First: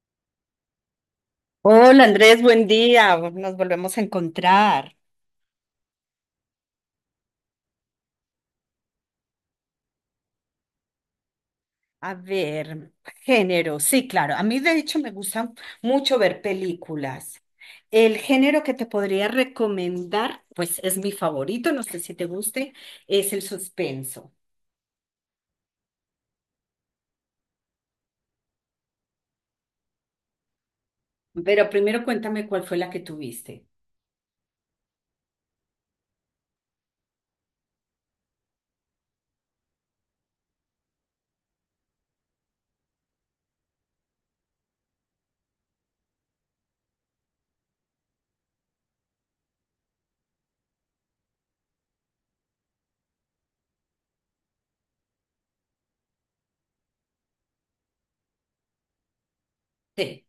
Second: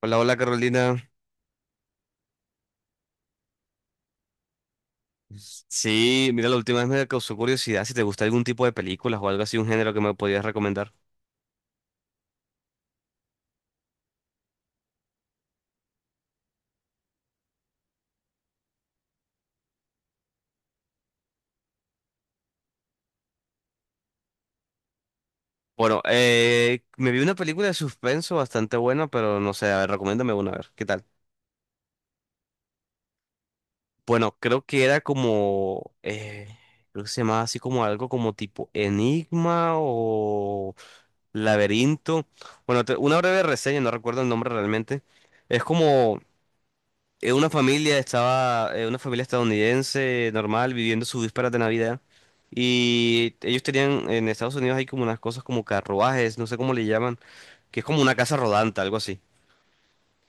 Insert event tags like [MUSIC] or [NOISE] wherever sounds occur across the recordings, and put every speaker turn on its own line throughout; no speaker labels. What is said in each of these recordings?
Hola, hola Carolina.
Hola Andrés, buen día. Nos volvemos a encontrar.
Sí, mira, la última vez me causó curiosidad si te gusta algún tipo de películas o algo así, un género que me podías recomendar.
A ver, género. Sí, claro. A mí de hecho me gusta mucho ver películas. El género que te podría recomendar, pues es mi favorito, no sé si te guste, es el suspenso.
Bueno, me vi una película de suspenso bastante buena, pero no sé, a ver, recomiéndame una, a ver, ¿qué tal?
Pero primero cuéntame cuál fue la que tuviste.
Bueno, creo que era como, creo que se llamaba así como algo como tipo Enigma o Laberinto. Bueno, una breve reseña, no recuerdo el nombre realmente. Es como una familia estaba, una familia estadounidense normal viviendo sus vísperas de Navidad. Y ellos tenían, en Estados Unidos hay como unas cosas como carruajes, no sé cómo le llaman, que es como una casa rodante, algo así.
Sí.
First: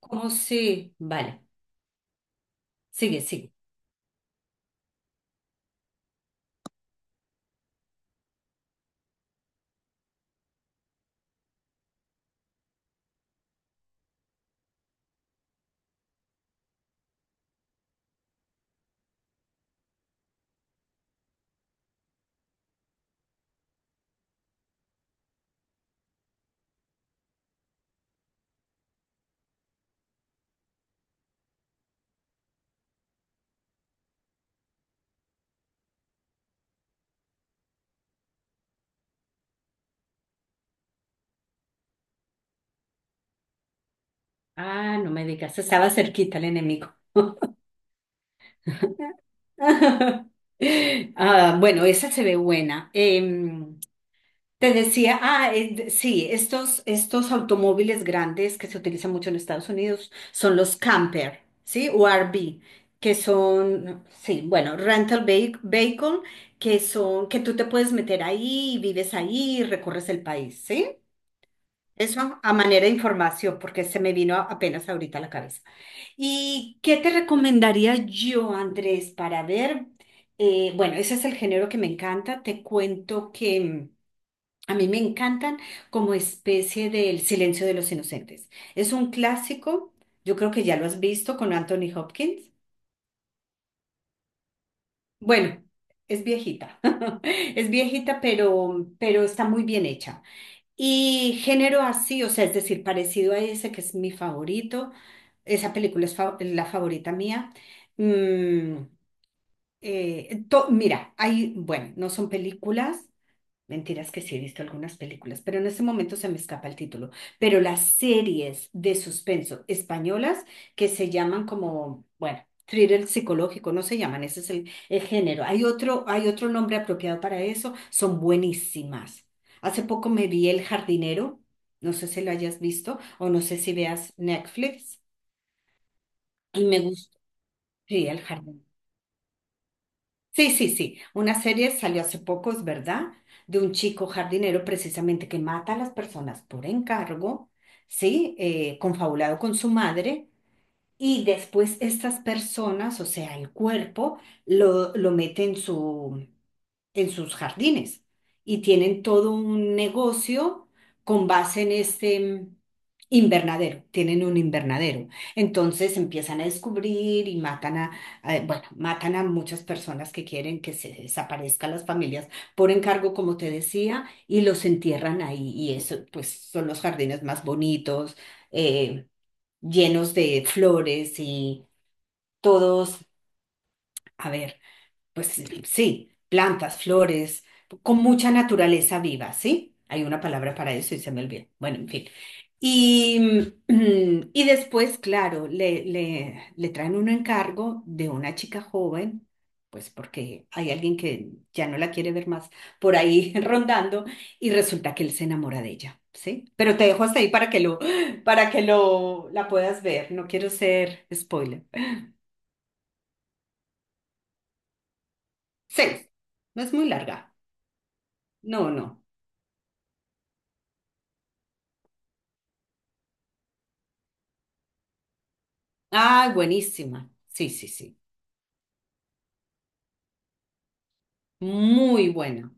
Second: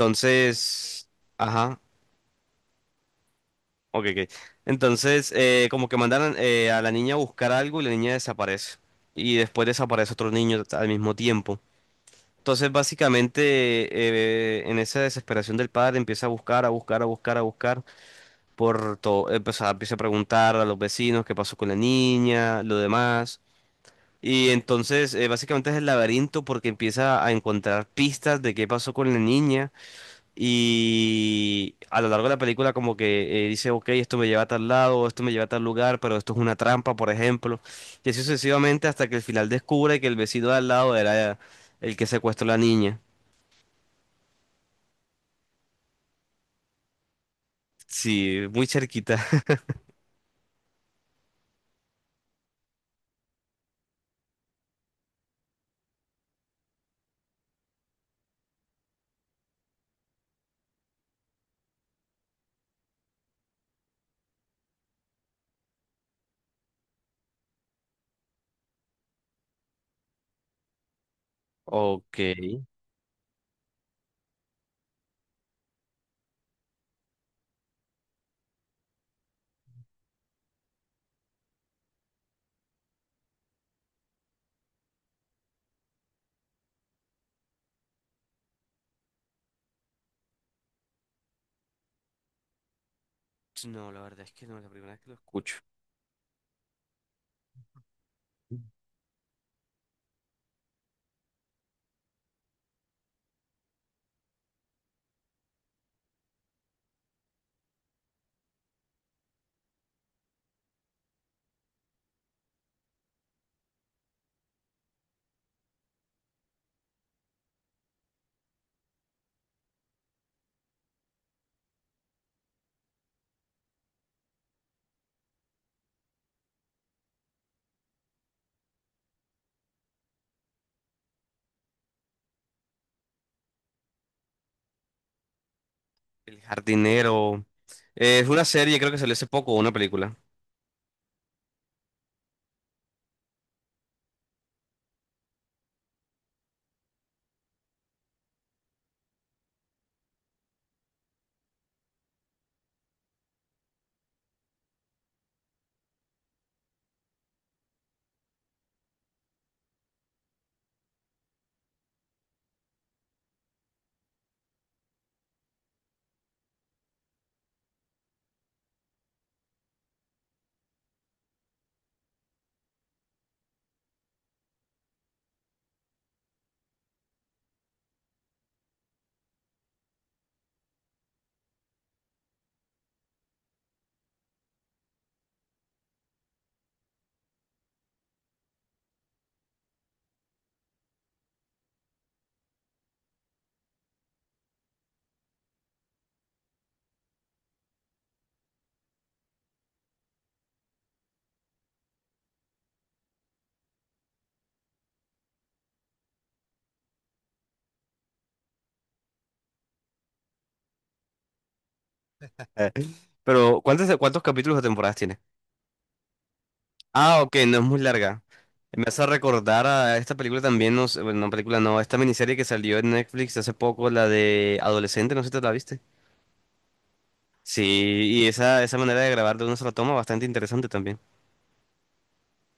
¿Cómo sí? Vale.
ajá,
Sigue.
ok, ok. Entonces, como que mandaron a la niña a buscar algo y la niña desaparece. Y después desaparece otro niño al mismo tiempo. Entonces, básicamente, en esa desesperación del padre empieza a buscar, a buscar, a buscar, a buscar, por todo, empieza a preguntar a los vecinos qué pasó con la niña, lo demás. Y entonces, básicamente es el laberinto porque empieza a encontrar pistas de qué pasó con la niña. Y a lo largo de la película como que dice, ok, esto me lleva a tal lado, esto me lleva a tal lugar, pero esto es una trampa, por ejemplo. Y así sucesivamente hasta que al final descubre que el vecino de al lado era el que secuestró a la niña.
Ah, no me digas, estaba cerquita el enemigo.
Sí, muy cerquita. [LAUGHS]
[LAUGHS] Ah, bueno, esa se ve buena. Te decía, sí, estos automóviles grandes que se utilizan mucho en Estados Unidos son los camper, ¿sí? O RV, que son, sí, bueno, rental vehi- vehicle, que son, que tú te puedes meter ahí, vives ahí, recorres el país, ¿sí?
Ok.
Eso a manera de información, porque se me vino apenas ahorita a la cabeza. ¿Y qué te recomendaría yo, Andrés, para ver? Bueno, ese es el género que me encanta. Te cuento que... a mí me encantan como especie del Silencio de los Inocentes. Es un clásico, yo creo que ya lo has visto con Anthony Hopkins.
No, la verdad es que no, es la primera vez que lo escucho.
Bueno, es viejita, [LAUGHS] es viejita, pero está muy bien hecha. Y género así, o sea, es decir, parecido a ese que es mi favorito. Esa película es fa- la favorita mía. Mm, to- mira, hay, bueno, no son películas. Mentiras que sí he visto algunas películas, pero en este momento se me escapa el título. Pero las series de suspenso españolas que se llaman como, bueno, thriller psicológico, no se llaman, ese es el género. Hay otro nombre apropiado para eso, son buenísimas. Hace poco me vi El Jardinero, no sé si lo hayas visto o no sé si veas Netflix,
El
y me gustó,
jardinero.
sí, El
Es una
Jardinero.
serie, creo que salió hace poco, una película.
Sí, sí, sí. Una serie salió hace poco, es verdad, de un chico jardinero precisamente que mata a las personas por encargo, ¿sí? Confabulado con su madre y después estas personas, o sea, el cuerpo, lo mete en su, en sus jardines y tienen todo un negocio con base en este invernadero, tienen un invernadero. Entonces empiezan a descubrir y matan a- bueno, matan a muchas personas que quieren que se desaparezcan las familias por encargo, como te decía, y los entierran ahí. Y eso, pues, son los jardines más bonitos. eh, llenos de flores y todos, a ver. Pues sí, plantas, flores, con mucha naturaleza viva, ¿sí? Hay una palabra para eso y se me olvidó. Bueno, en fin. Y, [CLEARS THROAT] y después, claro, le traen un encargo de una chica joven, pues porque hay alguien que ya no la quiere ver más por ahí [LAUGHS] rondando y resulta que él se enamora de ella, ¿sí? Pero te dejo hasta ahí para que lo, la puedas ver. No quiero ser spoiler.
Eh, pero ¿cuántos, cuántos capítulos o temporadas tiene?
Seis. No es muy
Ah,
larga.
ok, no es muy larga.
No,
Me
no.
hace recordar a esta película también, no sé, bueno, no película, no, esta miniserie que salió en Netflix hace poco, la de Adolescente, no sé si te la viste.
Ah, buenísima. Sí,
Sí,
sí, sí.
y esa manera de grabar de una sola toma, bastante interesante también.
Muy buena.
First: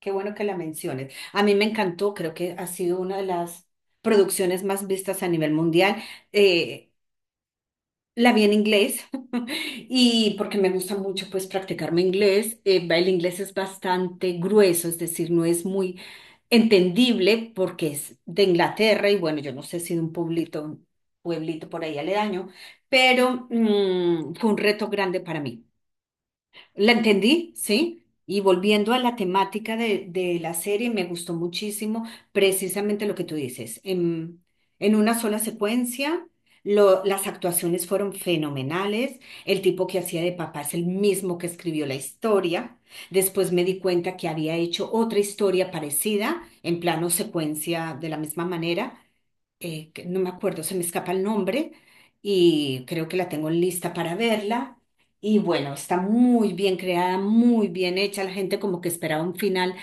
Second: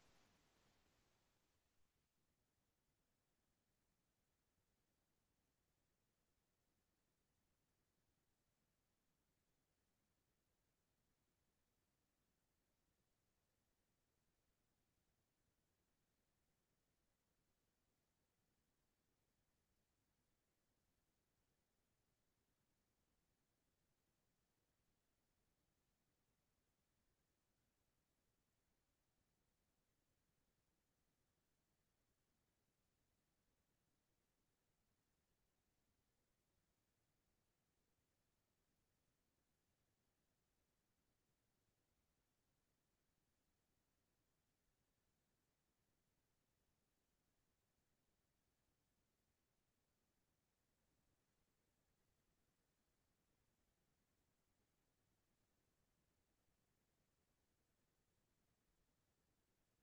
Qué bueno que la menciones. A mí me encantó, creo que ha sido una de las producciones más vistas a nivel mundial. Eh, la vi en inglés [LAUGHS] y porque me gusta mucho pues practicar mi inglés. El inglés es bastante grueso, es decir, no es muy entendible porque es de Inglaterra y bueno, yo no sé si de un pueblito, pueblito por ahí aledaño, pero fue un reto grande para mí. La entendí, sí. Y volviendo a la temática de la serie, me gustó muchísimo precisamente lo que tú dices. En una sola secuencia, lo- las actuaciones fueron fenomenales. El tipo que hacía de papá es el mismo que escribió la historia. Después me di cuenta que había hecho otra historia parecida en plano secuencia de la misma manera que no me acuerdo, se me escapa el nombre y creo que la tengo lista para verla. Y bueno, está muy bien creada, muy bien hecha. La gente como que esperaba un final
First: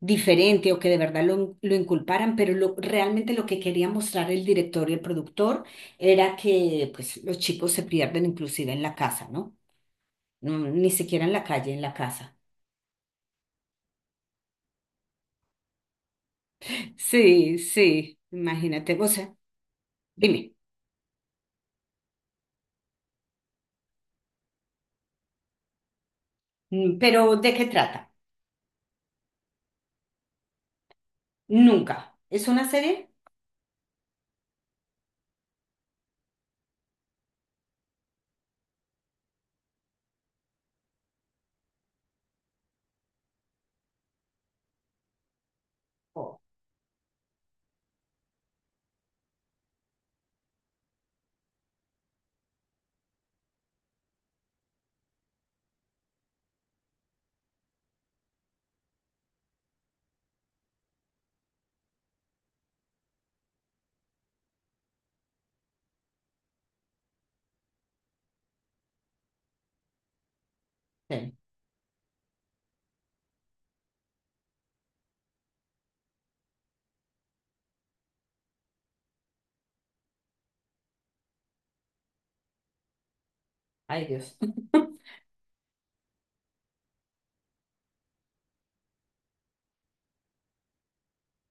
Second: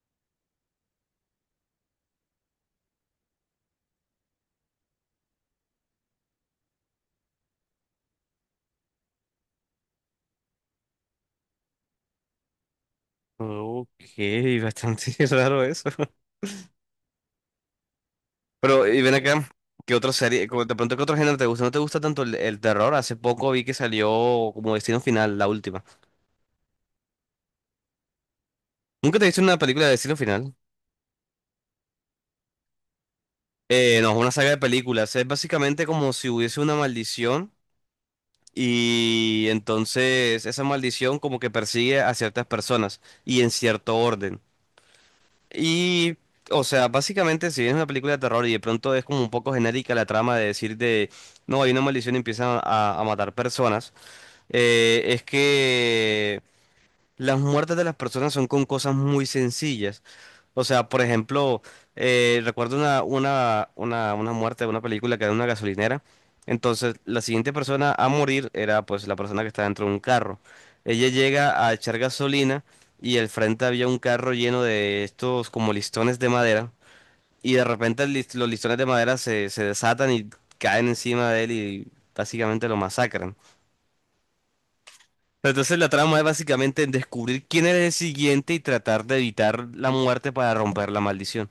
diferente o que de verdad lo inculparan, pero lo- realmente lo que quería mostrar el director y el productor era que pues los chicos se pierden inclusive en la casa, ¿no? No, ni siquiera en la calle, en la casa.
Ok, bastante [LAUGHS] raro eso.
Sí, sí,
Pero,
imagínate,
y
o
ven
sea,
acá, ¿qué otra serie,
dime,
como de pronto qué otro género te gusta? ¿No te gusta tanto el terror? Hace poco vi que salió como Destino Final, la última.
pero ¿de qué trata?
¿Nunca te viste una película de Destino Final?
Nunca. ¿Es una serie?
No, es una saga de películas. Es básicamente como si hubiese una maldición y entonces esa maldición como que persigue a ciertas personas y en cierto orden. Y, o sea, básicamente si bien es una película de terror y de pronto es como un poco genérica la trama de decir de, no, hay una maldición y empiezan a matar personas, es que... las muertes de las personas son con cosas muy sencillas. O sea, por ejemplo, recuerdo una muerte de una película que era en una gasolinera. Entonces, la siguiente persona a morir era pues la persona que estaba dentro de un carro. Ella
Sí.
llega a echar gasolina y al frente había un carro lleno de estos como listones de madera. Y de repente los listones de madera se desatan y caen encima de él y básicamente lo masacran.
Ay, Dios. [LAUGHS]
Entonces la trama es básicamente en descubrir quién es el siguiente y tratar de evitar la muerte para romper la maldición.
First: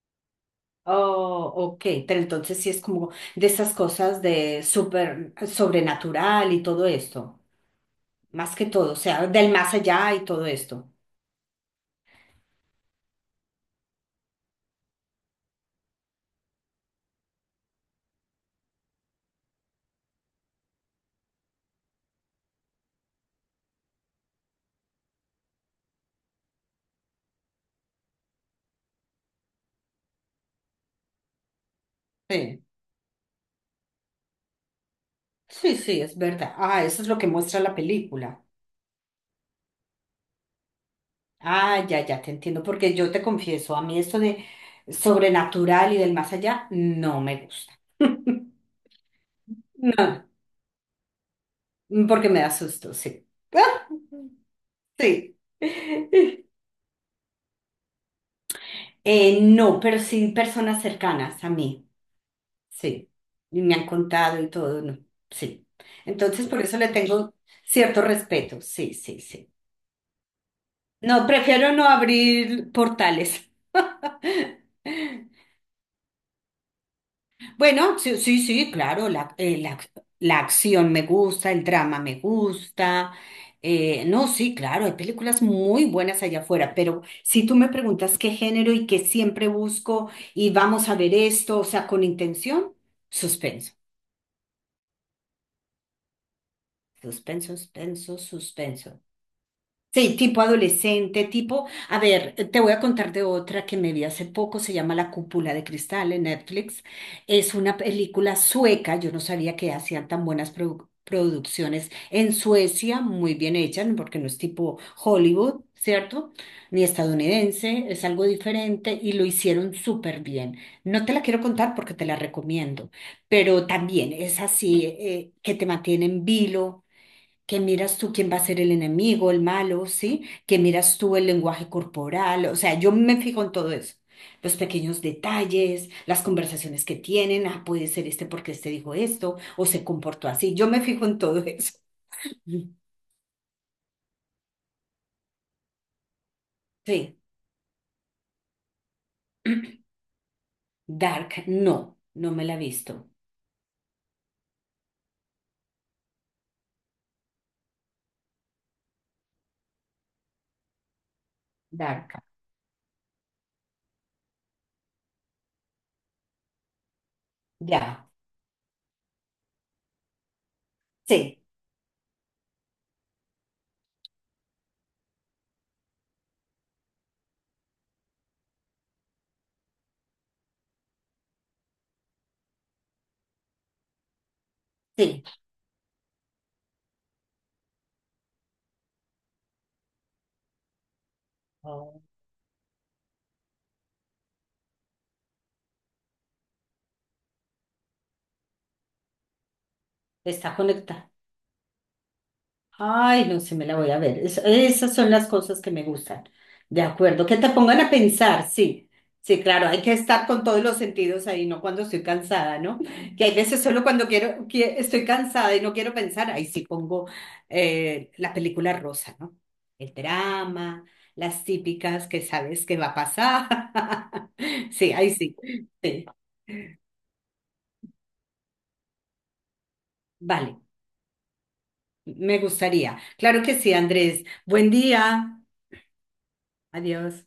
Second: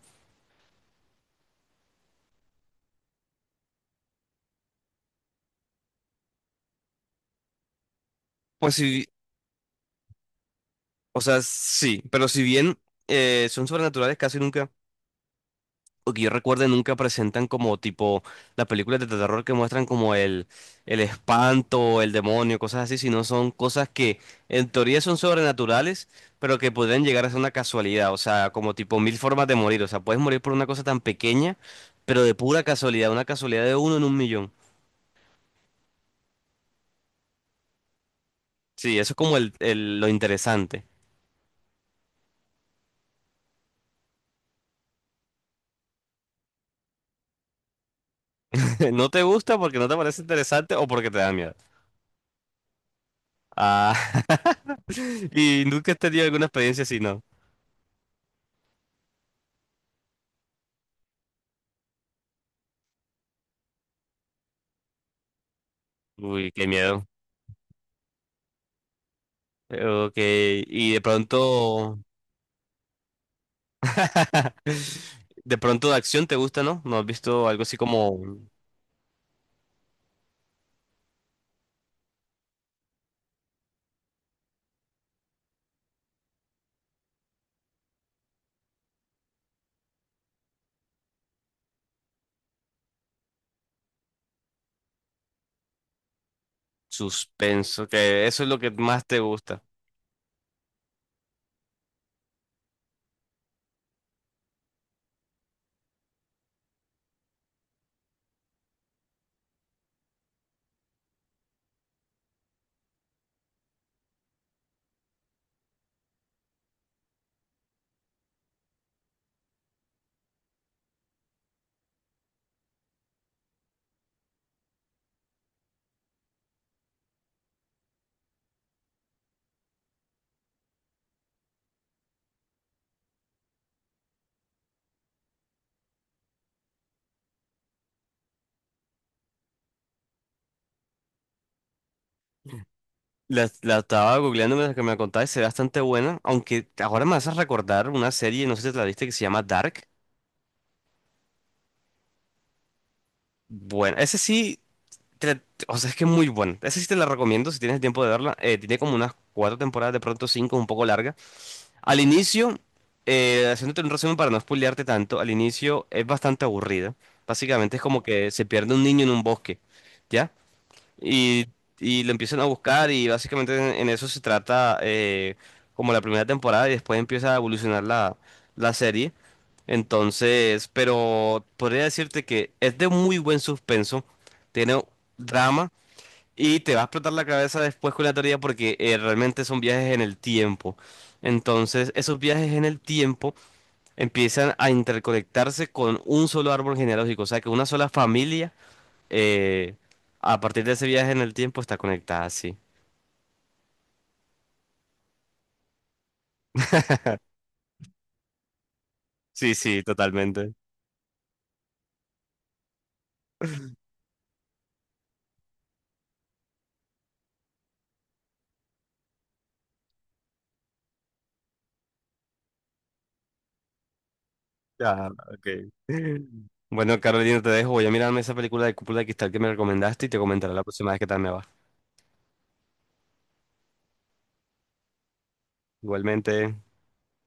Oh, ok, pero entonces sí es como de esas cosas de súper sobrenatural y todo esto, más que
Pues
todo, o
sí,
sea, del más allá y todo esto.
o sea, sí, pero si bien son sobrenaturales casi nunca, o que yo recuerde nunca presentan como tipo las películas de terror que muestran como el espanto, el demonio, cosas así, sino son cosas que en teoría son sobrenaturales, pero que pueden llegar a ser una casualidad, o sea, como tipo mil formas de morir, o sea, puedes morir por una cosa tan pequeña, pero de
Sí,
pura casualidad, una casualidad de uno en un millón.
sí, sí, es verdad. Ah, eso es lo que muestra la película.
Sí, eso es como lo interesante.
Ah, ya, ya te entiendo, porque yo te confieso, a mí esto de sobrenatural y del más allá no me gusta. [LAUGHS]
[LAUGHS] No te gusta porque no te parece interesante o porque te da miedo.
No, porque me da susto, sí.
Ah,
[LAUGHS]
[LAUGHS]
Sí.
y nunca has tenido alguna
[LAUGHS]
experiencia así, ¿no?
No, pero sí personas cercanas a mí, sí. Y me han contado y todo, no, sí. Entonces,
Uy,
por
qué
eso le
miedo.
tengo cierto respeto, sí, sí, sí.
Ok, y de
No, prefiero no
pronto,
abrir portales.
[LAUGHS]
[LAUGHS]
de pronto de acción te gusta, ¿no? ¿No has visto algo así
Bueno, sí,
como
sí, sí, claro, la acción me gusta, el drama me gusta. No, sí, claro, hay películas muy buenas allá afuera, pero si tú me preguntas qué género y que siempre busco y vamos a ver esto, o sea, con intención, suspenso, suspenso,
suspenso?
suspenso,
Que eso es lo que
suspenso.
más te gusta.
Sí, tipo adolescente, tipo, a ver, te voy a contar de otra que me vi hace poco, se llama La Cúpula de Cristal en Netflix. Es una película sueca, yo no sabía que hacían tan buenas produ- producciones en Suecia, muy bien hechas, porque no es tipo Hollywood, ¿cierto? Ni estadounidense, es algo diferente y lo hicieron súper bien. No te la quiero contar porque te la recomiendo, pero también es así, que te mantiene en vilo que miras tú quién va a ser el enemigo, el malo, ¿sí? Que miras tú el lenguaje corporal, o sea, yo me fijo en todo eso. Los pequeños detalles, las conversaciones que tienen, ah, puede ser este porque este dijo esto o se comportó así. Yo me fijo en todo [LAUGHS] eso.
La estaba googleando mientras que me la contabas, se ve bastante buena, aunque ahora me
Sí,
haces recordar una serie, no sé si te la viste, que se llama Dark.
Dark, no, no me la he visto.
Bueno, ese sí te- o sea, es que es muy buena. Esa sí te la recomiendo si tienes el tiempo de verla. Tiene como unas cuatro temporadas, de pronto cinco, un poco larga. Al
Dark.
inicio, haciéndote un resumen para no spoilearte tanto, al inicio es bastante aburrida. Básicamente es como
Ya,
que se pierde un niño en un bosque, ¿ya?
sí,
Y, y lo empiezan a buscar y básicamente en eso se trata como la primera temporada y después empieza a evolucionar la, la serie. Entonces, pero podría decirte que es de muy buen suspenso, tiene
sí.
drama. Y te va a explotar la cabeza después con la teoría porque realmente son viajes en el tiempo. Entonces,
Oh.
esos viajes en el tiempo empiezan a interconectarse con un solo árbol genealógico. O sea, que una sola familia, eh, a
Está
partir de ese viaje
conectada.
en el tiempo, está conectada, sí.
Ay, no sé, me la voy a ver. Es- esas son las cosas que me gustan. De acuerdo, que te pongan a pensar, sí. Sí,
Sí,
claro, hay
sí,
que estar con
totalmente.
todos los sentidos ahí, no cuando estoy cansada, ¿no? Que hay veces solo cuando quiero, que estoy cansada y no quiero pensar, ahí sí pongo la película rosa, ¿no? El drama, las típicas que sabes que va a pasar. [LAUGHS] Sí,
Ya,
ahí sí.
ok.
Sí,
[LAUGHS] Bueno, Carolina, te dejo. Voy a mirarme esa película de Cúpula de Cristal que me recomendaste y te comentaré
vale,
la próxima vez qué tal me va.
me gustaría. Claro que sí, Andrés. Buen día.
Igualmente.
Adiós.